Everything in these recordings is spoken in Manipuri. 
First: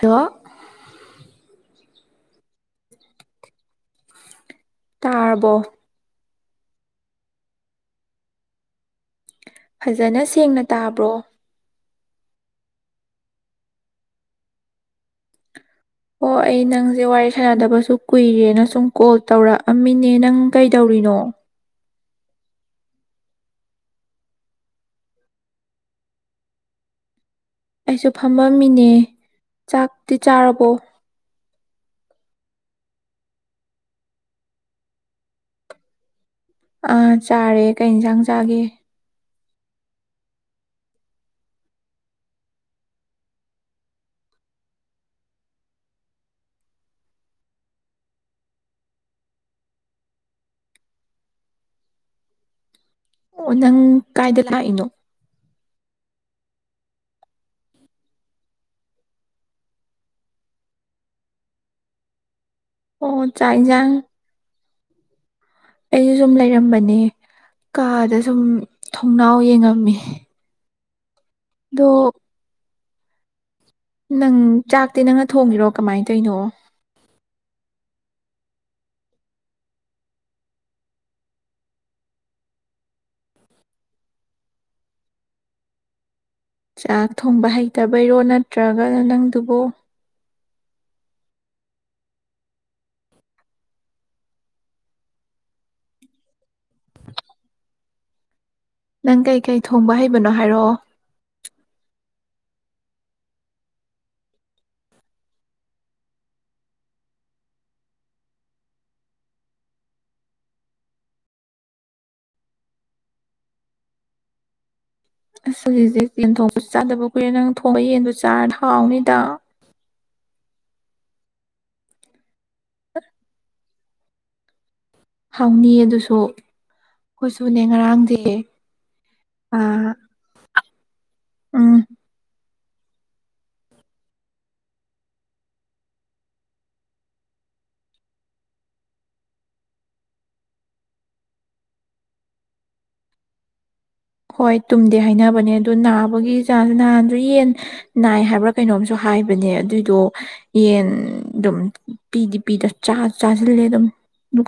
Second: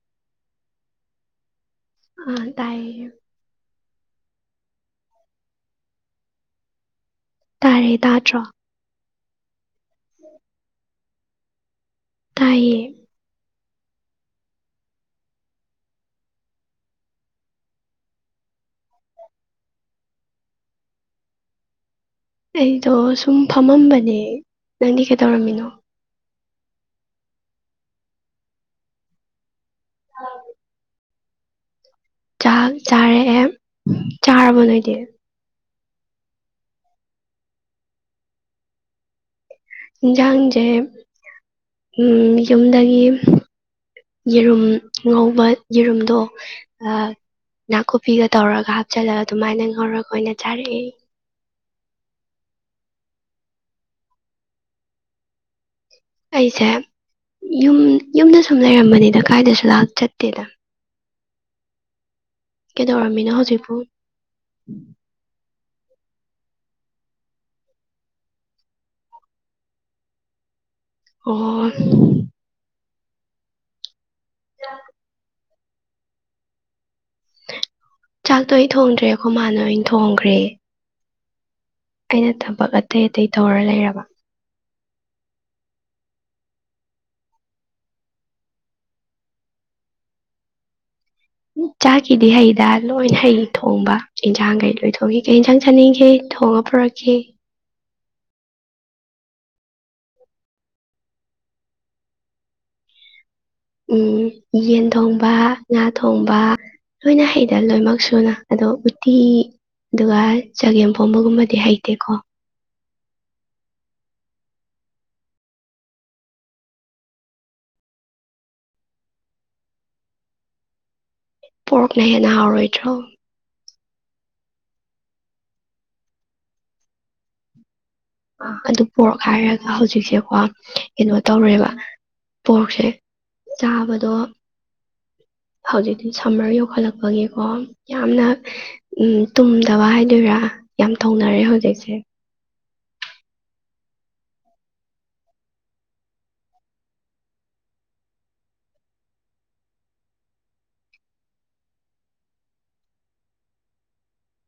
ꯍꯦꯜꯂꯣ ꯑꯥ ꯇꯥꯏꯌꯦ ꯇꯥꯔꯕꯣ ꯇꯥꯔꯦ ꯇꯥꯠꯇ꯭ꯔꯣ ꯐꯖꯅ ꯁꯦꯡꯅ ꯇꯥꯕ꯭ꯔꯣ ꯇꯥꯏꯌꯦ ꯑꯣ ꯑꯩ ꯅꯪꯁꯦ ꯋꯥꯔꯤ ꯁꯥꯟꯅꯗꯕꯁꯨ ꯀꯨꯏꯔꯦꯅ ꯁꯨꯝ ꯀꯣꯜ ꯇꯧꯔꯛꯑꯝꯃꯤꯅꯦ ꯅꯪ ꯀꯩꯗꯧꯔꯤꯅꯣ ꯑꯩꯗꯣ ꯁꯨꯝ ꯐꯝꯃꯝꯕꯅꯦ ꯅꯪꯗꯤ ꯀꯩꯗꯧꯔꯝꯃꯤꯅꯣ ꯑꯩꯁꯨ ꯐꯝꯃꯝꯃꯤꯅꯦ ꯆꯥꯛꯇꯤ ꯆꯥꯔꯕꯣ ꯆꯥ ꯆꯥꯔꯦ ꯑꯦ ꯆꯥꯔꯕ ꯂꯩꯗꯤ ꯑꯥ ꯆꯥꯔꯦ ꯀꯩ ꯏꯟꯁꯥꯡ ꯆꯥꯒꯦ ꯌꯦꯟꯖꯥꯡꯁꯦ ꯌꯨꯝꯗꯒꯤ ꯌꯦꯔꯨꯝ ꯉꯧꯕ ꯌꯦꯔꯨꯝꯗꯣ ꯅꯥꯀꯨꯞꯄꯤꯒ ꯇꯧꯔꯒ ꯍꯥꯞꯆꯜꯂ ꯑꯗꯨꯃꯥꯏꯅ ꯉꯧꯔꯒ ꯑꯣꯏꯅ ꯆꯥꯔꯛꯑꯦ ꯑꯣ ꯅꯪ ꯀꯥꯏꯗ ꯂꯥꯛꯏꯅꯣ ꯑꯩꯁꯦ ꯌꯨꯝ ꯌꯨꯝꯗ ꯁꯨꯝ ꯂꯩꯔꯝꯕꯅꯤꯗ ꯀꯥꯏꯗꯁꯨ ꯂ ꯆꯠꯇꯦꯗ ꯑꯣ ꯆꯥꯏꯖ ꯎꯝ ꯑꯩꯁꯨ ꯁꯨꯝ ꯂꯩꯔꯝꯕꯅꯦ ꯀꯥꯗ ꯁꯨꯝ ꯊꯣꯡꯅꯥꯎ ꯌꯦꯡꯉꯝꯃꯤ ꯑꯣ ꯑꯗꯣ ꯅꯪ ꯆꯥꯛꯇꯤ ꯅꯪꯅ ꯊꯣꯡꯉꯤꯔꯣ ꯀꯃꯥꯏꯅ ꯇꯧꯔꯤꯅꯣ ꯆꯥꯛꯇꯣ ꯑꯩ ꯊꯣꯡꯗ꯭ꯔꯦ ꯑꯩꯈꯣ ꯃꯥꯅ ꯑꯣꯐ ꯊꯣꯡꯈ꯭ꯔꯦ ꯑꯩꯅ ꯊꯕꯛ ꯑꯇꯩ ꯑꯇꯩ ꯇꯧꯔ ꯂꯩꯔꯕ ꯆꯥꯛ ꯊꯣꯡꯕ ꯍꯩꯇꯕꯩꯔꯣ ꯅꯠꯇ꯭ꯔꯒꯅ ꯅꯪꯗꯨꯕꯨ ꯆꯥꯛꯀꯤꯗꯤ ꯍꯩꯗ ꯂꯣꯏꯅ ꯍꯩ ꯊꯣꯡꯕ ꯌꯦꯟꯁꯥꯡꯈꯩ ꯂꯣꯏ ꯊꯣꯡꯈꯤ ꯀꯩ ꯌꯦꯟꯖꯥꯡ ꯆꯥꯅꯤꯡꯈꯤ ꯊꯣꯡꯉ ꯄꯨꯔꯛꯈꯤ ꯅꯪ ꯀꯩꯀꯩ ꯊꯣꯡꯕ ꯍꯩꯕꯅꯣ ꯍꯥꯏꯔꯛꯑꯣ ꯎ ꯌꯦꯟ ꯊꯣꯡꯕ ꯉꯥ ꯊꯣꯡꯕ ꯂꯣꯏꯅ ꯍꯩꯗꯅ ꯂꯣꯏꯅꯃꯛ ꯁꯨꯅ ꯑꯗꯣ ꯎꯠꯇꯤ ꯑꯗꯨꯒ ꯆꯒꯦꯝ ꯄꯣꯡꯕꯒꯨꯝꯕꯗꯤ ꯍꯩꯇꯦꯀꯣ ꯑꯁ [unintelligible] ꯌꯦꯟ ꯊꯣꯡꯕꯁꯨ ꯆꯥꯗꯕ ꯀꯨꯏꯔꯦ ꯅꯪ ꯊꯣꯡꯕ ꯌꯦꯟꯗꯣ ꯆꯥꯔꯗꯤ ꯍꯥꯎꯅꯤꯗ ꯄꯣꯔꯛ ꯅ ꯍꯦꯟꯅ [unintelligible] ꯑꯣꯏ ꯔꯣꯏꯗ꯭ꯔꯣ ꯍꯥꯎꯅꯤꯌꯦ ꯑꯗꯨꯁꯨ [unintelligible] ꯉꯔꯥꯡ ꯑꯥ ꯑꯗꯨ ꯄꯣꯔꯛ ꯍꯥꯏꯔꯒ ꯍꯧꯖꯤꯛꯁꯦꯀꯣ ꯀꯩꯅꯣ ꯇꯧꯔꯦꯕ ꯎꯝ ꯄꯣꯔꯁꯦ ꯆꯥꯕꯗꯣ ꯍꯧꯖꯤꯛꯇꯤ ꯁꯝꯃꯔ ꯌꯣꯛꯈꯠꯂꯛꯄꯒꯤꯀꯣ ꯌꯥꯝꯅ ꯎ ꯇꯨꯝꯗꯕ ꯍꯥꯏꯗꯣꯏꯔꯥ ꯌꯥꯝ ꯊꯧꯅꯔꯦ ꯍꯧꯖꯤꯛꯁꯦ ꯍꯣꯏ ꯇꯨꯝꯗꯦ ꯍꯥꯏꯅꯕꯅꯦ ꯑꯗꯨ ꯅꯥꯕꯒꯤ ꯆꯥꯟꯁꯨ ꯅꯥꯥꯟꯗ ꯌꯦꯟ ꯅꯥꯏ ꯍꯥꯏꯕ꯭ꯔꯥ ꯀꯩꯅꯣꯝꯁꯨ ꯍꯥꯏꯕꯅꯦ ꯑꯗꯨꯏꯗꯣ ꯌꯦꯟ ꯑꯗꯨꯝ ꯄꯤꯗꯤ ꯄꯤꯗ ꯆꯥꯁꯤꯜꯂꯦ ꯑꯗꯨꯝ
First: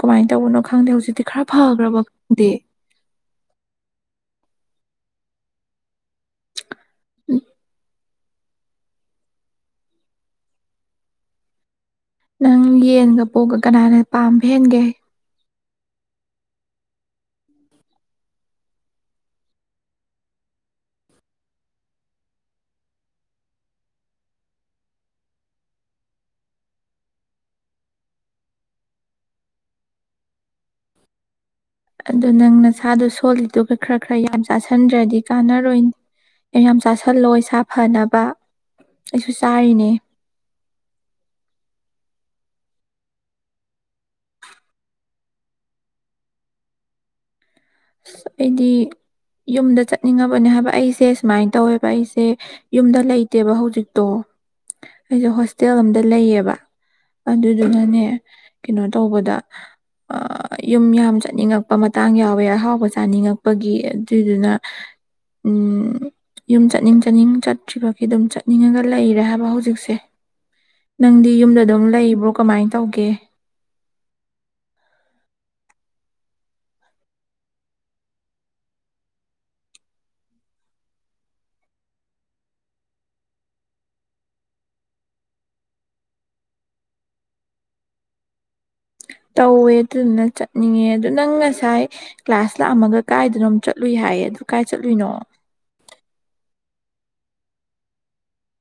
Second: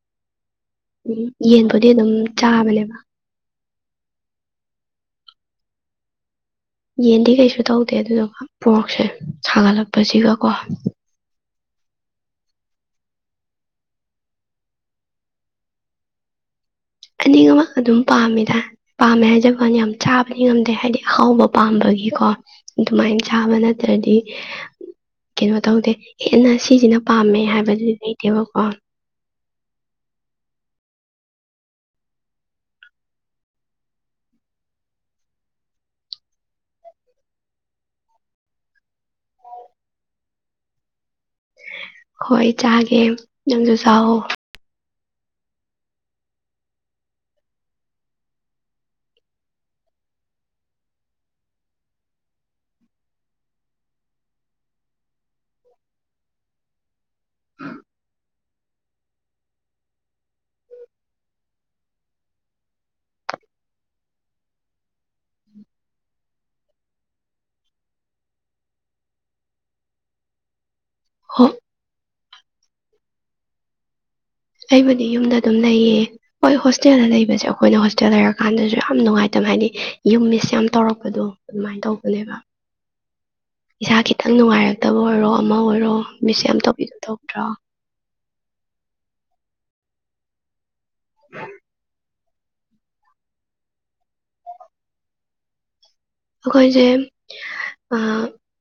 ꯀꯃꯥꯏꯅ ꯇꯧꯕꯅꯣ ꯈꯪꯗꯦ ꯎꯝ ꯍꯧꯖꯤꯛꯇꯤ ꯈꯔ ꯌꯦꯟꯕꯨꯗꯤ ꯐꯈ꯭ꯔꯕ ꯑꯗꯨꯝ ꯈꯪꯗꯦ ꯆꯥꯕꯅꯦꯕ ꯌꯦꯟꯗꯤ ꯀꯩꯁꯨ ꯇꯧꯗꯦ ꯑꯗꯨꯗꯣ ꯄꯣꯔꯛꯁꯦ ꯁꯥꯒꯠꯂꯛꯄꯁꯤꯒ ꯀꯣ ꯅꯪ ꯌꯦꯟꯒ ꯄꯣꯛꯒ ꯀꯅꯥꯅ ꯄꯥꯝꯕ ꯍꯦꯟꯒꯦ ꯑꯅꯤꯃꯛ ꯑꯗꯨꯝ ꯄꯥꯝꯃꯦꯗ ꯄꯥꯝꯃꯦ ꯍꯥꯏꯖꯕꯥꯟꯅꯤ ꯌꯥꯝ ꯆꯥꯕꯗꯤ ꯉꯝꯗꯦ ꯍꯥꯏꯗꯤ ꯑꯍꯥꯎꯕ ꯄꯥꯝꯕꯒꯤꯀꯣ ꯑꯗꯨꯃꯥꯏꯅ ꯆꯥꯕ ꯅꯠꯇ꯭ꯔꯗꯤ ꯀꯩꯅꯣ ꯇꯧꯗꯦ ꯍꯦꯟꯅ ꯁꯤꯁꯤꯅ ꯄꯥꯝꯃꯦ ꯍꯥꯏꯕꯗꯨꯗꯤ ꯂꯩꯇꯦꯕꯀꯣ ꯑꯗꯨꯗ ꯅꯪ ꯅꯁꯥꯗꯣ ꯁꯣꯜꯂꯤꯗꯨꯒ ꯈꯔ ꯈꯔ ꯌꯥꯝ ꯆꯥꯥꯁꯟꯗ꯭ꯔꯗꯤ ꯀꯥꯟꯅꯔꯣꯏ ꯌꯥꯝ ꯆꯥꯥꯁꯜꯂꯣ ꯏꯁꯥ ꯐꯅꯕ ꯑꯩꯁꯨ ꯆꯥꯔꯤꯅꯦ ꯍꯣꯏ ꯆꯥꯒꯦ ꯅꯪꯁꯨ ꯆꯥꯎꯋꯣ ꯑꯁ ꯑꯩꯗꯤ ꯌꯨꯝꯗ ꯆꯠꯅꯤꯡꯉꯕꯅꯦ ꯍꯥꯏꯕ ꯑꯩꯁꯦ ꯁꯨꯃꯥꯏꯅ ꯇꯧꯋꯦꯕ ꯑꯩꯁꯦ ꯌꯨꯝꯗ ꯂꯩꯇꯦꯕ ꯍꯧꯖꯤꯛꯇꯣ ꯑꯩꯁꯦ ꯍꯣꯁꯇꯦꯜ ꯑꯝꯗ ꯂꯩꯌꯦꯕ ꯑꯗꯨꯗꯨꯅꯅꯦ ꯀꯩꯅꯣ ꯇꯧꯕꯗ ꯌꯨꯝ ꯌꯥꯝ ꯆꯠꯅꯤꯡꯉꯛꯄ ꯃꯇꯥꯡ ꯌꯥꯎꯋꯦ ꯑ ꯑꯍꯥꯎꯕ ꯆꯥꯅꯤꯡꯉꯛꯄꯒꯤ ꯑꯗꯨꯏꯗꯨꯅ ꯌꯨꯝ ꯆꯠꯅꯤꯡ ꯆꯠꯅꯤꯡ ꯆꯠꯇ꯭ꯔꯤꯕꯒꯤ ꯑꯗꯨꯝ ꯆꯠꯅꯤꯡꯉꯒ ꯂꯩꯔꯦ ꯍꯥꯏꯕ ꯍꯧꯖꯤꯛꯁꯦ ꯅꯪꯗꯤ ꯍꯣ ꯌꯨꯝꯗ ꯑꯗꯨꯝ ꯂꯩꯕ꯭ꯔꯣ ꯀꯃꯥꯏꯅ ꯇꯧꯒꯦ ꯑꯩꯕꯨꯗꯤ ꯌꯨꯝꯗ ꯑꯗꯨꯝ ꯂꯩꯌꯦ ꯍꯣꯏ ꯍꯣꯁꯇꯦꯜꯗ ꯂꯩꯕꯁꯦ ꯑꯩꯈꯣꯏꯅ ꯍꯣꯁꯇꯦꯜ ꯂꯩꯔꯀꯥꯟꯗꯁꯨ ꯌꯥꯝ ꯅꯨꯡꯉꯥꯏꯇꯕ ꯍꯥꯏꯗꯤ ꯌꯨꯝ ꯃꯤꯁ ꯌꯥꯝ ꯇꯧꯔꯛꯄꯗꯣ ꯑꯗꯨꯃꯥꯏꯅ ꯇꯧꯕꯅꯦꯕ ꯏꯁꯥ ꯈꯤꯇꯪ ꯅꯨꯡꯉꯥꯏꯔꯛꯇꯕ ꯑꯣꯏꯔꯣ ꯑꯃ ꯑꯣꯏꯔꯣ ꯃꯤꯁ ꯌꯥꯝ ꯇꯧꯕꯤꯒ ꯇꯧꯗ꯭ꯔꯣ ꯇꯧꯋꯦ ꯑꯗꯨꯗꯨꯅ ꯆꯠꯅꯤꯡꯉꯦ ꯑꯗꯨ ꯅꯪ ꯉꯁꯥꯏ ꯀ꯭ꯂꯥꯁ ꯂꯥꯛꯑꯝꯃꯒ ꯀꯥꯏꯗꯅꯣꯝ ꯆꯠꯂꯨꯏ ꯍꯥꯏꯌꯦ ꯑꯗꯨ ꯀꯥꯏ ꯆꯠꯂꯨꯏꯅꯣ ꯑꯩꯈꯣꯏꯁꯦ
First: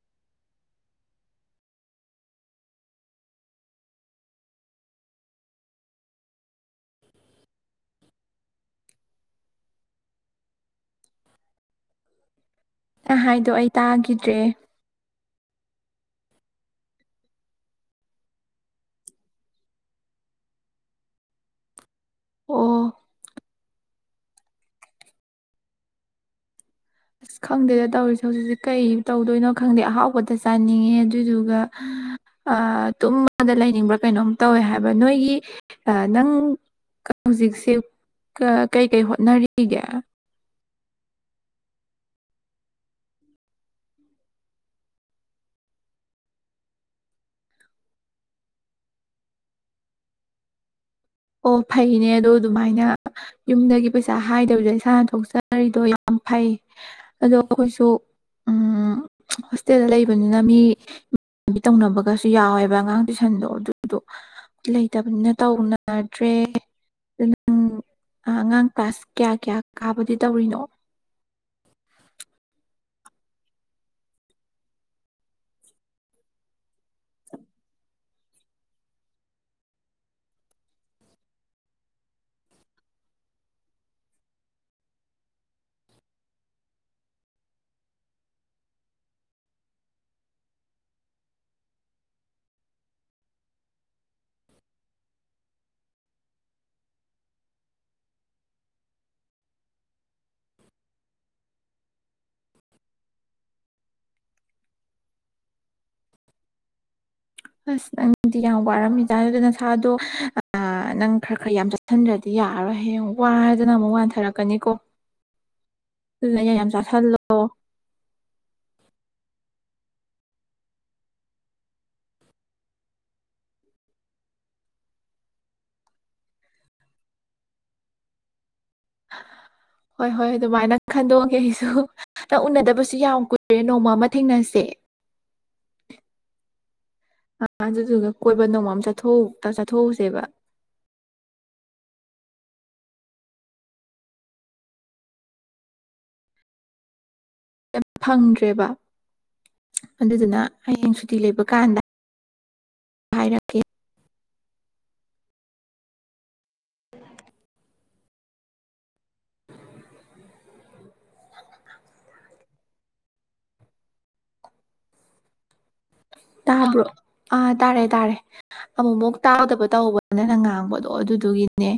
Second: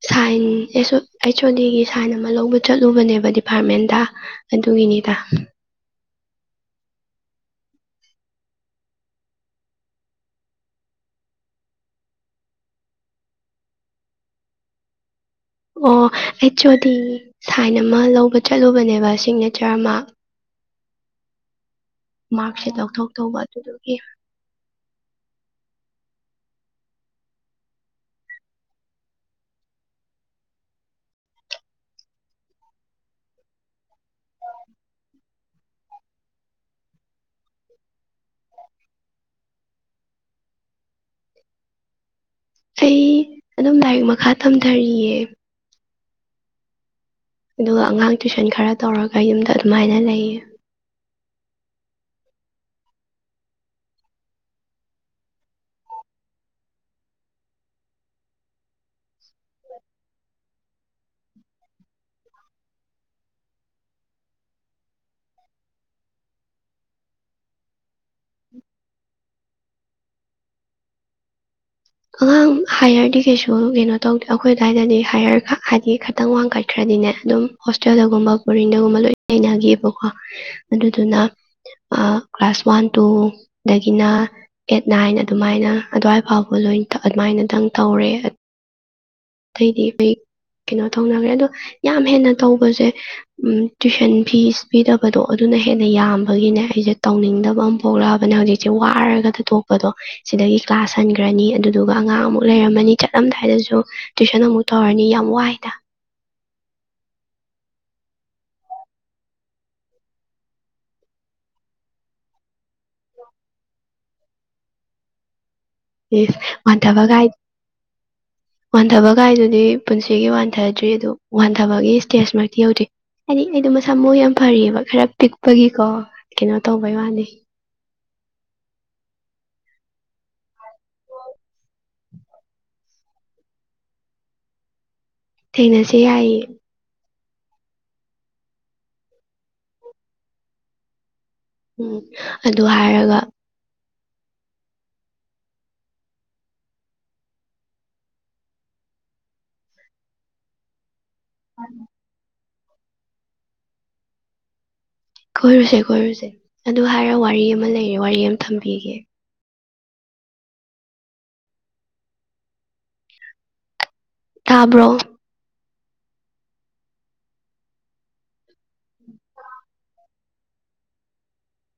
ꯁꯥꯏꯟ ꯑꯩꯆ ꯑꯣ ꯗꯤꯒꯤ ꯁꯥꯏꯟ ꯑꯃ ꯂꯧꯕ ꯆꯠꯂꯨꯕꯅꯦꯕ ꯗꯤꯄꯥꯔꯠꯃꯦꯟꯗ ꯑꯗꯨꯒꯤꯅꯤꯗ ꯅꯪꯅ ꯍꯥꯏꯗꯣ ꯑꯩ ꯇꯥꯈꯤꯗ꯭ꯔꯦ ꯑꯣ ꯑꯩꯁ ꯑꯣ ꯗꯤ ꯁꯥꯏꯟ ꯑꯃ ꯂꯧꯕ ꯆꯠꯂꯨꯕꯅꯦꯕ ꯁꯤꯒꯅꯦꯆꯔ ꯑꯃ ꯑꯣ ꯃꯥꯛꯁꯤꯠ ꯂꯧꯊꯣꯛ ꯇꯧꯕ ꯑꯗꯨꯗꯨꯒꯤ ꯑꯁ ꯈꯪꯗꯦꯗ ꯇꯧꯔꯤꯁꯦ ꯍꯧꯖꯤꯛꯁꯦ ꯀꯩ ꯇꯧꯗꯣꯏꯅꯣ ꯈꯪꯗꯦ ꯑꯍꯥꯎꯕꯗ ꯆꯥꯅꯤꯡꯉꯦ ꯑꯗꯨꯏꯗꯨꯒ ꯇꯨꯝꯃꯗ ꯂꯩꯅꯤꯡꯕ꯭ꯔꯥ ꯀꯩꯅꯣꯝ ꯇꯧꯋꯦ ꯍꯥꯏꯕ ꯅꯣꯏꯒꯤ ꯅꯪ ꯍꯧꯖꯤꯛꯁꯦ ꯀꯩꯀꯩ ꯍꯣꯠꯅꯔꯤꯒꯦ ꯑꯩ ꯑꯗꯨꯝ ꯂꯥꯏꯔꯤꯛ ꯃꯈꯥ ꯊꯝꯊꯔꯤꯌꯦ ꯑꯗꯨꯒ ꯑꯉꯥꯡ ꯇꯨꯏꯁꯟ ꯈꯔ ꯇꯧꯔꯒ ꯌꯨꯝꯗ ꯑꯗꯨꯃꯥꯏꯅ ꯂꯩꯌꯦ ꯑꯣ ꯐꯩꯅꯦ ꯑꯗꯣ ꯑꯗꯨꯃꯥꯏꯅ ꯌꯨꯝꯗꯒꯤ ꯄꯩꯁꯥ ꯍꯥꯏꯗꯕꯤꯗ ꯏꯁꯥꯅ ꯊꯣꯛꯆꯔꯤꯗꯣ ꯌꯥꯝ ꯐꯩ ꯑꯗꯣ ꯑꯩꯈꯣꯏꯁꯨ ꯍꯣꯁꯇꯦꯜꯗ ꯂꯩꯕꯅꯤꯅ ꯃꯤ ꯏꯃꯕꯤ ꯇꯧꯅꯕꯒꯁꯨ ꯌꯥꯎꯋꯦꯕ ꯑꯉꯥꯡ ꯇꯨꯏꯁꯟꯗꯣ ꯑꯗꯨꯗꯣ ꯂꯩꯇꯕꯅꯤꯅ ꯇꯧ ꯗ꯭ꯔꯦ ꯅꯪ ꯑꯉꯥꯡ ꯀ꯭ꯂꯥꯁ ꯀꯌꯥ ꯀꯌꯥ ꯀꯥꯕꯗꯤ ꯇꯧꯔꯤꯅꯣ ꯑꯉꯥꯡ ꯍꯥꯏꯌꯔꯗꯤ ꯀꯩꯁꯨ ꯀꯩꯅꯣ ꯇꯧꯗꯦ ꯑꯩꯈꯣꯏ ꯑꯗꯨꯋꯥꯏꯗꯗꯤ ꯍꯥꯏꯌꯔ ꯍꯥꯏꯗꯤ ꯈꯤꯇꯪ ꯋꯥꯡꯈꯠꯈ꯭ꯔꯗꯤꯅꯦ ꯑꯗꯨꯝ ꯍꯣꯁꯇꯦꯜꯗꯒꯨꯝꯕ ꯕꯣꯔꯤꯡꯗꯒꯨꯝꯕ ꯂꯣꯏ ꯂꯩꯅꯈꯤꯑꯕꯀꯣ ꯑꯗꯨꯗꯨꯅ ꯀ꯭ꯂꯥꯁ ꯋꯥꯟ ꯇꯨ ꯗꯗꯒꯤꯅ ꯑꯦꯠ ꯅꯥꯏꯟ ꯑꯗꯨꯃꯥꯏꯅ ꯑꯗꯨꯋꯥꯏ ꯐꯥꯎꯕ ꯂꯣꯏ ꯑꯗꯨꯃꯥꯏꯅꯗꯪ ꯇꯧꯔꯦ ꯑꯇꯩꯗꯤ ꯑꯩꯈꯣꯏ ꯀꯩꯅꯣ ꯇꯧꯅꯈ꯭ꯔꯦ ꯑꯗꯣ ꯌꯥꯝ ꯍꯦꯟꯅ ꯇꯧꯕꯁꯦ ꯇꯨꯏꯁꯟ ꯐꯤꯁ ꯄꯤꯗꯕꯗꯣ ꯑꯗꯨꯅ ꯍꯦꯟꯅ ꯌꯥꯝꯕꯒꯤꯅꯦ ꯑꯩꯁꯦ ꯇꯧꯅꯤꯡꯗꯕ ꯑꯃ ꯄꯣꯛꯂꯛꯑꯕꯅꯦ ꯍꯧꯖꯤꯛꯁꯦ ꯋꯥꯔꯒ ꯊ ꯊꯣꯛꯣꯛꯄꯗꯣ ꯁꯤꯗꯒꯤ ꯀ꯭ꯂꯥꯁ ꯍꯟꯈ꯭ꯔꯅꯤ ꯑꯗꯨꯗꯨꯒ ꯑꯉꯥꯡ ꯑꯃꯨꯛ ꯂꯩꯔꯝꯃꯅꯤ ꯆꯠꯂꯝꯗꯥꯏꯗꯁꯨ ꯇꯨꯏꯁꯟ ꯑꯃꯨꯛ ꯇꯧꯔꯅꯤ ꯌꯥꯝ ꯋꯥꯏꯗ ꯑꯁ ꯅꯪꯗꯤ ꯌꯥꯝ ꯋꯥꯔꯝꯃꯤꯖ ꯑꯗꯨꯗ ꯅꯁꯥꯗꯣ ꯅꯪ ꯈꯔ ꯈꯔ ꯌꯥꯝ ꯆꯠꯁꯤꯟꯗ꯭ꯔꯗꯤ ꯌꯥꯔꯔꯣꯏ ꯍꯌꯦꯡ ꯋꯥꯗꯅ ꯑꯃꯨꯛ ꯋꯥꯟꯊꯔꯛꯀꯅꯤꯀꯣ ꯌꯦꯁ ꯑꯗꯨꯅ ꯌꯥꯝ ꯌꯥꯝ ꯃꯇꯕꯒꯥꯏ ꯆꯥꯁꯤꯜꯂꯣ ꯋꯥꯟꯊꯕ ꯀꯥꯏꯗꯨꯗꯤ ꯄꯨꯟꯁꯤꯒꯤ ꯋꯥꯟꯊꯗ꯭ꯔꯤ ꯑꯗꯨ ꯋꯥꯟꯊꯕꯒꯤ ꯏꯁꯇꯦꯖꯃꯛꯇꯤ ꯌꯧꯗ꯭ꯔꯤ ꯍꯥꯏꯗꯤ ꯑꯩꯗꯣ ꯃꯁꯥ ꯃꯎ ꯌꯥꯝ ꯐꯔꯤꯑꯕ ꯈꯔ ꯄꯤꯛꯄꯒꯤꯀꯣ ꯀꯩꯅꯣ ꯇꯧꯕꯩ ꯋꯥꯅꯤ ꯍꯣꯏ ꯍꯣꯏ ꯑꯗꯨꯃꯥꯏꯅ ꯈꯟꯗꯣꯛꯑꯒꯦ ꯑꯩꯁꯨ ꯅꯪ ꯎꯅꯗꯕꯁꯨ ꯌꯥꯝ ꯀꯨꯏꯔꯦ ꯅꯣꯡꯃ ꯑꯃ ꯊꯦꯡꯅꯁꯦ ꯊꯦꯡꯅꯁꯦ ꯌꯥꯏꯌꯦ ꯑꯗꯨꯗꯨꯒ ꯀꯣꯏꯕ ꯅꯣꯡꯃ ꯆꯠꯊ ꯆꯠꯊꯣꯛꯎꯁꯦꯕ ꯎꯝ ꯑꯗꯨ ꯍꯥꯏꯔꯒ ꯐꯪꯗ꯭ꯔꯦꯕ ꯑꯗꯨꯗꯨꯅ ꯍꯌꯦꯡ ꯇꯤ ꯂꯩꯕ ꯀꯥꯟꯗ ꯍꯥꯌꯔꯛꯏ ꯀꯣꯏꯔꯨꯁꯦ ꯀꯣꯏꯔꯨꯁꯦ ꯑꯗꯨ ꯍꯥꯏꯔ ꯋꯥꯔꯤ ꯑꯃ ꯂꯩꯔ ꯋꯥꯔꯤ ꯑꯃ ꯊꯝꯕꯤꯒꯦ ꯊꯥꯕ꯭ꯔꯣ ꯇꯥꯕ꯭ꯔꯣ ꯑꯥ ꯇꯥꯔꯦ ꯇꯥꯔꯦ ꯑꯃꯨꯃꯨꯛ ꯇꯥꯎꯗꯕ ꯇꯧꯕ ꯅꯡꯟ ꯉꯥꯡꯕꯗꯣ ꯑꯗꯨꯗꯨꯒꯤꯅꯦ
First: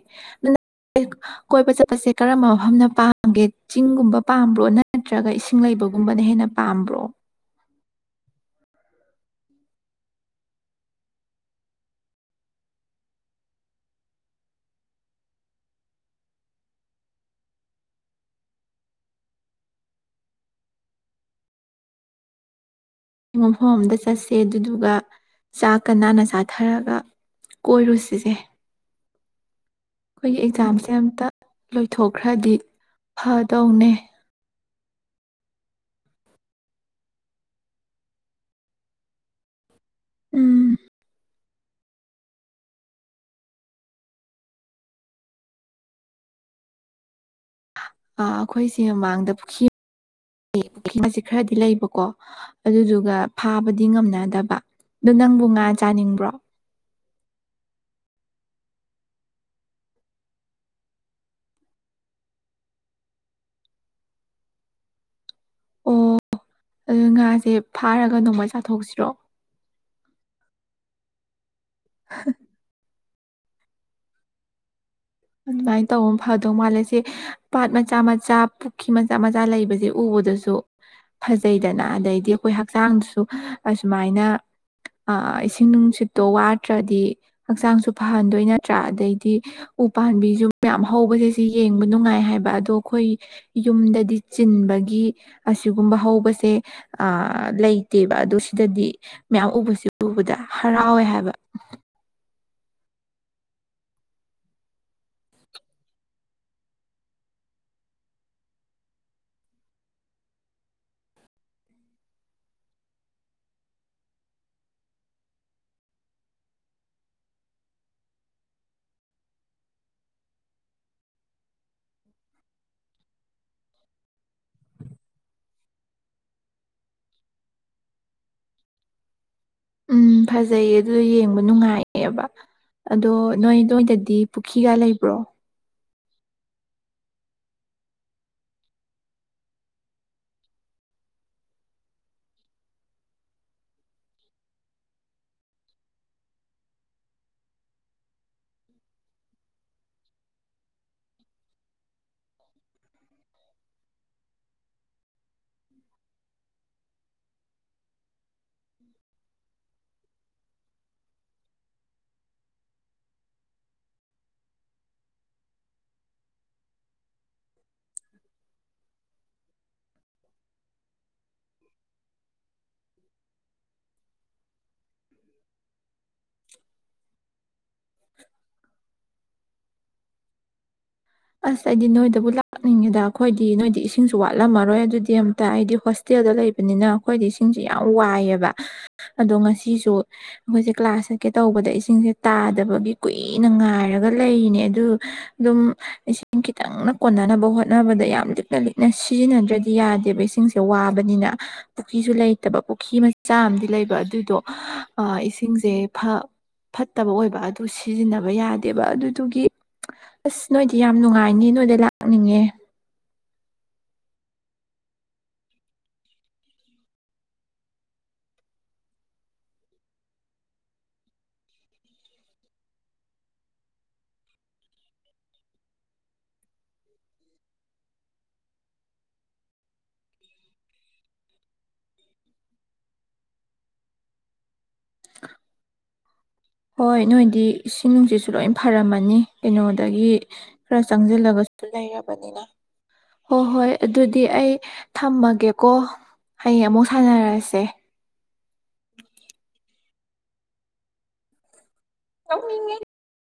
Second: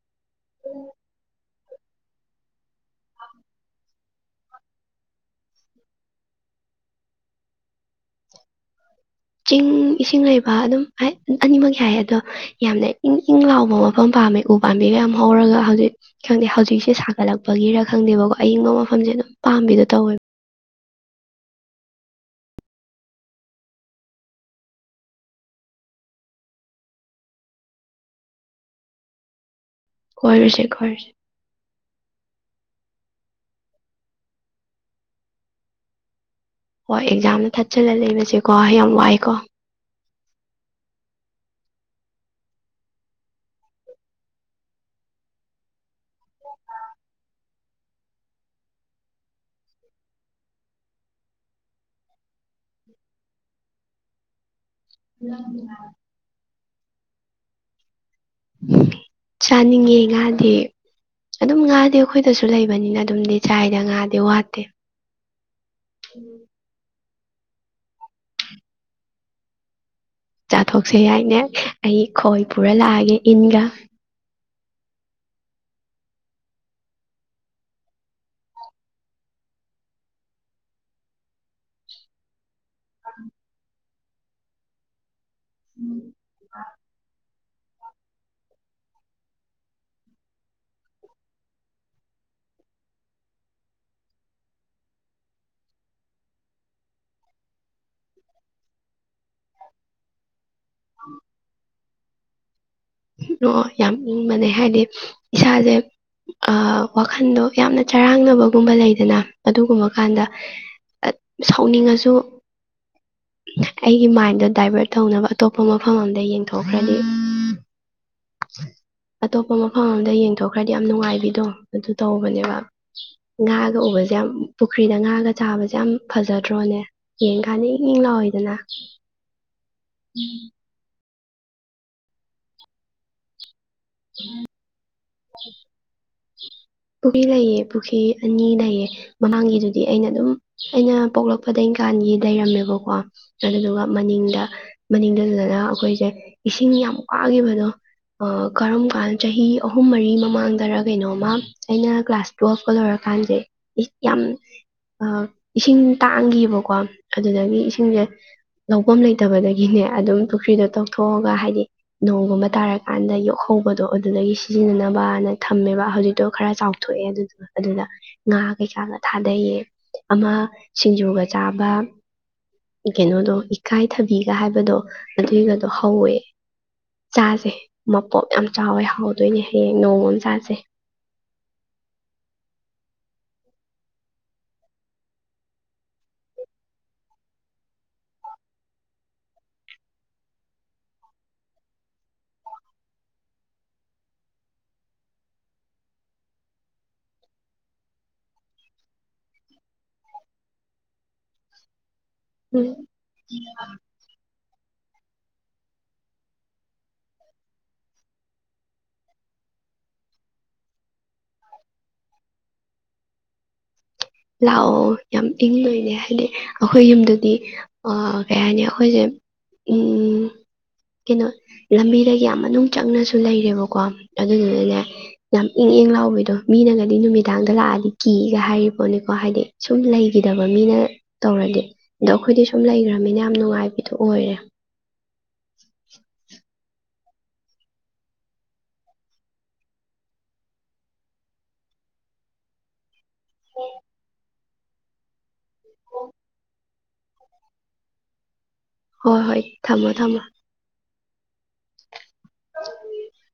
ꯑ [unintelligible] ꯀꯣꯏꯕ ꯆꯠꯄꯁꯦ ꯀꯔꯝꯕ ꯃꯐꯝꯅ ꯄꯥꯝꯒꯦ ꯆꯤꯡꯒꯨꯝꯕ ꯄꯥꯝꯕ꯭ꯔꯣ ꯅꯠꯇ꯭ꯔꯒ ꯏꯁꯤꯡ ꯂꯩꯕꯒꯨꯝꯕꯅ ꯍꯦꯟꯅ ꯄꯥꯝꯕ꯭ꯔꯣ ꯆꯤꯡ ꯏꯁꯤꯡ ꯂꯩꯕ ꯑꯗꯨꯝ ꯑꯅꯤꯃꯛ ꯍꯥꯏꯏꯌꯦ ꯑꯗꯣ ꯌꯥꯝꯅ ꯏꯪ ꯏꯪ ꯂꯥꯎꯕ ꯃꯐꯝ ꯄꯥꯝꯃꯦ ꯎ ꯄꯥꯝꯕꯤꯒ ꯌꯥꯝ ꯍꯧꯔꯒ ꯍꯧꯖꯤꯛ ꯈꯪꯗꯦ ꯍꯧꯖꯤꯛꯁꯦ ꯁꯥꯒꯠꯂꯛꯄꯒꯤꯔ ꯈꯪꯗꯦꯕꯀꯣ ꯑꯏꯪꯕ ꯃꯐꯝꯁꯦ ꯑꯗꯨꯝ ꯄꯥꯝꯕꯤꯗꯣ ꯇꯧꯋꯦꯕ ꯃꯐꯝ ꯑꯃꯗ ꯆꯠꯁꯦ ꯑꯗꯨꯗꯨꯒ ꯆꯥꯛꯀ ꯅꯥꯟꯅ ꯆꯥꯊꯔꯒ ꯀꯣꯏꯔꯨ ꯁꯤꯁꯦ ꯑꯩꯈꯣꯏꯒꯤ ꯀꯣꯏꯔꯨꯁꯦ ꯑꯦꯛꯖꯥꯝꯁꯦ ꯀꯣꯏꯔꯨꯁꯦ ꯑꯇ ꯂꯣꯌ ꯊꯣꯛꯈ꯭ꯔꯗꯤ ꯐꯗꯧꯅꯦ ꯍꯣꯏ ꯑꯦꯛꯖꯥꯝꯗ ꯊꯥꯠꯆꯜꯂꯒ ꯂꯩꯕꯁꯦꯀꯣ ꯌꯥꯝ ꯋꯥꯏꯀꯣ ꯎꯝ ꯑꯩꯈꯣꯏꯁꯦ ꯃꯃꯥꯡꯗ ꯄꯨꯈ꯭ꯔꯤ ꯄꯨꯈ꯭ꯔꯤ ꯈꯔꯗꯤ ꯂꯩꯕꯀꯣ ꯑꯗꯨꯗꯨꯒ ꯐꯥꯕꯗꯤ ꯉꯝꯅꯗꯕ ꯑꯗꯨ ꯅꯪꯕꯨ ꯉꯥ ꯆꯥꯅꯤꯡꯕ꯭ꯔꯣ ꯆꯥꯅꯤꯡꯉꯦ ꯉꯥꯗꯤ ꯑꯗꯨꯝ ꯉꯥꯗꯤ ꯑꯩꯈꯣꯏꯗꯁꯨ ꯂꯩꯕꯅꯤꯅ ꯑꯗꯨꯝꯗꯤ ꯆꯥꯏꯗ ꯉꯥꯗꯤ ꯋꯥꯠꯇꯦ ꯎꯝ ꯑꯗꯨ ꯉꯥꯁꯦ ꯐꯥꯔꯒ ꯅꯣꯡꯃꯩ ꯆꯥꯊꯣꯛꯁꯤꯔꯣ ꯆꯥꯊꯣꯛꯁꯦ ꯍꯥꯏꯅꯦ ꯑꯩ ꯈꯣꯏ ꯄꯨꯔ ꯂꯥꯛꯑꯒꯦ ꯏꯟꯒꯥ ꯑꯗꯨꯃꯥꯏꯅ ꯇꯧꯕ ꯑꯃ ꯐꯗꯧ ꯃꯥꯜꯂꯦ ꯁꯤꯦ ꯄꯥꯠ ꯃꯆꯥ ꯃꯆꯥ ꯄꯨꯈ꯭ꯈꯤ ꯃꯆꯥ ꯃꯆꯥ ꯂꯩꯕꯁꯦ ꯎꯕꯗꯁꯨ ꯐꯖꯩꯗꯅ ꯑꯗꯩꯗꯤ ꯑꯩꯈꯣꯏ ꯍꯛꯆꯥꯡꯗꯁꯨ ꯑꯁꯨꯃꯥꯏꯅ ꯏꯁꯤꯡ ꯅꯨꯡꯁꯤꯠꯇꯣ ꯋꯥꯗ꯭ꯔꯗꯤ ꯍꯛꯆꯥꯡꯁꯨ ꯐꯍꯟꯗꯣꯏ ꯅꯠꯇ꯭ꯔꯥ ꯑꯗꯩꯗꯤ ꯎ ꯄꯥꯝꯕꯤꯁꯨ ꯃꯌꯥꯝ ꯍꯧꯕꯁꯦ ꯁꯤ ꯌꯦꯡꯕ ꯅꯨꯡꯉꯥꯏ ꯍꯥꯏꯕ ꯑꯗꯣ ꯑꯩꯈꯣꯏ ꯌꯨꯝꯗꯗꯤ ꯆꯤꯟꯕꯒꯤ ꯑꯁꯤꯒꯨꯝꯕ ꯍꯧꯕꯁꯦ ꯂꯩꯇꯦꯕ ꯑꯗꯣ ꯁꯤꯗꯗꯤ ꯃꯌꯥꯝ ꯎꯕꯁꯨ ꯎꯕꯗ ꯍꯔꯥꯎꯋꯦ ꯍꯥꯏꯕ ꯑꯣ ꯌꯥꯝ ꯏꯪꯕꯅꯦꯩ ꯍꯥꯏꯕꯗꯤ ꯏꯁꯥꯁꯦ ꯋꯥꯈꯜꯗꯣ ꯌꯥꯝꯅ ꯆꯔꯥꯡꯅꯕꯒꯨꯝꯕ ꯂꯩꯗꯅ ꯑꯗꯨꯒꯨꯝꯕ ꯀꯥꯟꯗ ꯁꯥꯎꯅꯤꯡꯉꯁꯨ ꯑꯩꯒꯤ ꯃꯥꯏꯟꯗꯣ ꯗꯥꯏꯚꯔꯠ ꯇꯧꯅꯕ ꯑꯇꯣꯞꯄ ꯃꯐꯝ ꯑꯝꯗ ꯌꯦꯡꯊꯣꯛꯈ꯭ꯔꯅꯤ ꯑꯇꯣꯞꯄ ꯃꯐꯝ ꯑꯗ ꯌꯦꯡꯊꯣꯛꯈ꯭ꯔꯗꯤ ꯌꯥꯝ ꯅꯨꯡꯉꯥꯏꯕꯤꯗꯣ ꯑꯗꯨ ꯇꯧꯕꯅꯦꯕ ꯉꯥꯒ ꯎꯕꯁꯦ ꯌꯥꯝ ꯄꯨꯈ꯭ꯔꯤꯗ ꯉꯥꯒ ꯆꯥꯕꯁꯦ ꯌꯥꯝ ꯐꯖꯗ꯭ꯔꯣꯅꯦ ꯌꯦꯡ ꯀꯥꯟꯗ ꯏꯪ ꯏꯪ ꯂꯥꯎꯋꯤꯗꯅ ꯎꯝ ꯐꯖꯩꯌꯦ ꯑꯗꯨ ꯌꯦꯡꯉ ꯅꯨꯡꯉ ꯑ ꯅ ꯁꯣꯏꯗꯗꯤ ꯄꯨꯈ꯭ꯔꯤꯒ ꯂꯩꯕ꯭ꯔꯣ ꯎ ꯄꯨꯈꯔꯤ ꯂꯩꯌꯦ ꯄꯨꯈ꯭ꯔꯤ ꯑꯅꯤ ꯂꯩꯌꯦ ꯃꯃꯥꯡꯒꯤꯗꯨꯗꯤ ꯑꯩꯅ ꯑꯗꯨꯝ ꯑꯩꯅ ꯄꯣꯛꯂꯛꯄꯗꯒꯤ ꯀꯥꯟꯒꯤ ꯂꯩꯔꯝꯃꯦꯕꯀꯣ ꯑꯗꯨꯗꯨꯒ ꯃꯅꯤꯡꯗ ꯃꯅꯤꯡꯗꯗꯨꯗꯅ ꯑꯩꯈꯣꯏꯁꯦ ꯏꯁꯤꯡ ꯌꯥꯝ ꯋꯥꯈꯤꯕꯗꯣ ꯀꯔꯝ ꯀꯥꯟ ꯆꯍꯤ ꯑꯍꯨꯝ ꯃꯔꯤ ꯃꯃꯥꯡꯗꯔ ꯀꯩꯅꯣꯝꯃ ꯑꯩꯅ ꯀ꯭ꯂꯥꯁ ꯇꯨꯌꯦꯦꯜꯐꯀ ꯂꯣꯏꯔꯀꯥꯟꯁꯦ ꯌꯥꯝ ꯏꯁꯤꯡ ꯇꯥꯡꯈꯤꯕꯕꯀꯣ ꯑꯗꯨꯗꯒꯤ ꯏꯁꯤꯡꯁꯦ ꯂꯐꯝ ꯂꯩꯇꯕꯗꯒꯤꯅꯦ ꯑꯗꯨꯝ ꯄꯨꯈ꯭ꯔꯤꯗꯣ ꯇꯧꯊꯣꯛꯑꯒ ꯍꯥꯏꯗꯤ ꯅꯣꯡꯒꯨꯝꯕ ꯇꯥꯔꯀꯥꯟꯗ ꯌꯣꯛꯍꯧꯕꯗꯣ ꯑꯗꯨꯗꯒꯤ ꯁꯤꯖꯤꯟꯅꯅꯕꯅ ꯊꯝꯃꯦꯕ ꯍꯧꯖꯤꯛ ꯇꯣ ꯈꯔ ꯆꯥꯎꯊꯣꯛꯑꯦ ꯑꯗꯨꯗꯨ ꯑꯗꯨꯗ ꯉꯥ ꯀꯩꯀꯥꯒ ꯊꯥꯗꯩꯌꯦ ꯑꯃ ꯁꯤꯡꯖꯨꯒ ꯆꯥꯕ ꯀꯩꯅꯣꯗꯣ ꯏꯀꯥꯏꯊꯕꯤꯒ ꯍꯥꯏꯕꯗꯣ ꯑꯗꯨꯏꯒꯗꯣ ꯍꯧꯋꯦ ꯆꯥꯁꯦ ꯃꯄꯣꯞ ꯌꯥꯝ ꯆꯥꯎꯋꯦ ꯍꯥꯎꯗꯣꯏꯅꯦ ꯍꯌꯦꯡ ꯅꯣꯡꯃ ꯑꯃ ꯆꯥꯁꯦ ꯑꯁ ꯑꯩꯗꯤ ꯅꯣꯏꯗꯕꯨ ꯂꯥꯛꯅꯤꯡꯉꯦꯗ ꯑꯩꯈꯣꯏꯗꯤ ꯅꯣꯏꯗꯤ ꯏꯁꯤꯡꯁꯨ ꯋꯥꯠꯂꯝꯃꯔꯣꯏ ꯑꯗꯨꯗꯤ ꯑꯝꯇ ꯑꯩꯗꯤ ꯍꯣꯁꯇꯦꯜꯗ ꯂꯩꯕꯅꯤꯅ ꯑꯩꯈꯣꯏꯗꯤ ꯏꯁꯤꯡꯁꯦ ꯌꯥꯝ ꯋꯥꯏꯑꯦꯕ ꯑꯗꯣ ꯉꯁꯤꯁꯨ ꯑꯩꯈꯣꯏꯁꯦ ꯀ꯭ꯂꯥꯁ ꯆꯠꯀꯦ ꯇꯧꯕꯗ ꯏꯁꯤꯡꯁꯦ ꯇꯥꯗꯕꯒꯤ ꯀꯨꯏꯅ ꯉꯥꯏꯔꯒ ꯂꯩꯔꯤꯅꯦ ꯑꯗꯨ ꯑꯗꯨꯝ ꯏꯁꯤꯡ ꯈꯤꯇꯪꯅ ꯀꯣꯟꯅꯅꯕ ꯍꯣꯠꯅꯕꯗ ꯌꯥꯝ ꯂꯤꯛꯅ ꯂꯤꯛꯅ ꯁꯤꯖꯤꯟꯅꯗ꯭ꯔꯗꯤ ꯌꯥꯗꯦꯕ ꯏꯁꯤꯡꯁꯦ ꯋꯥꯕꯅꯤꯅ ꯄꯨꯈ꯭ꯔꯤꯁꯨ ꯂꯩꯇꯕ ꯎꯝ ꯄꯨꯈ꯭ꯔꯤ ꯃꯆꯥ ꯑꯃꯗꯤ ꯂꯩꯕ ꯑꯗꯨꯗꯣ ꯏꯁꯤꯡꯁꯦ ꯐ ꯐꯠꯇꯕ ꯑꯣꯏꯕ ꯑꯗꯨ ꯁꯤꯖꯤꯟꯅꯕ ꯌꯥꯗꯦꯕ ꯑꯗꯨꯗꯨꯒꯤ ꯑꯁ ꯅꯣꯏ ꯁꯤ ꯌꯥꯝ ꯅꯨꯡꯉꯥꯏꯅꯤ ꯅꯣꯏꯗ ꯂꯥꯛꯅꯤꯡꯉꯦ ꯂꯥꯛꯑꯣ ꯌꯥꯝ ꯏꯪꯗꯣꯏꯅꯦ ꯍꯥꯏꯗꯤ ꯑꯩꯈꯣꯏ ꯌꯨꯝꯗꯗꯤ ꯀꯩ ꯍꯥꯏꯅꯤ ꯑꯩꯈꯣꯏꯁꯦ ꯎ ꯀꯩꯅꯣ ꯂꯝꯕꯤꯗꯒꯤ ꯌꯥꯝ ꯃꯅꯨꯡ ꯆꯪꯅꯁꯨ ꯂꯩꯔꯦꯕꯀꯣ ꯑꯗꯨꯗꯨꯅꯅꯦ ꯌꯥꯝ ꯏꯪ ꯏꯪ ꯂꯥꯎꯕꯗꯣ ꯃꯤꯅꯒꯗꯤ ꯅꯨꯃꯤꯗꯥꯡꯗ ꯂꯥꯛꯑꯗꯤ ꯀꯤꯒ ꯍꯥꯏꯔꯤꯕ ꯅꯤꯀꯣ ꯍꯥꯏꯗꯤ ꯁꯨꯝ ꯂꯩꯈꯤꯗꯕ ꯃꯤꯅ ꯇꯧꯔꯗꯤ ꯑꯗꯣ ꯑꯩꯈꯣꯏꯗꯤ ꯁꯨꯝ ꯂꯩꯈ꯭ꯔꯃꯤꯅ ꯌꯥꯝ ꯅꯨꯡꯉꯥꯏꯕꯗꯨꯣ ꯑꯣꯏꯔꯦ [inaudible] ꯍꯣꯏ ꯅꯣꯏꯗꯤ ꯏꯁꯤꯡ ꯅꯨꯡꯁꯤꯠꯁꯨ ꯂꯣꯏ ꯐꯔꯝꯃꯅꯤ ꯀꯩꯅꯣꯗꯒꯤ ꯈꯔ ꯆꯪꯁꯤꯜꯂꯒꯁꯨ ꯂꯩꯔꯕꯅꯤꯅ ꯍꯣꯏ ꯍꯣꯏ ꯑꯗꯨꯗꯤ ꯑꯩ ꯊꯝꯃꯒꯦꯀꯣ ꯍꯌꯦꯡ ꯑꯃꯨꯛ ꯁꯥꯟꯅꯔꯁꯦ ꯍꯣꯏ ꯍꯣꯏ ꯊꯝꯃꯣ ꯊꯝꯃꯣ ꯑꯅꯤꯡ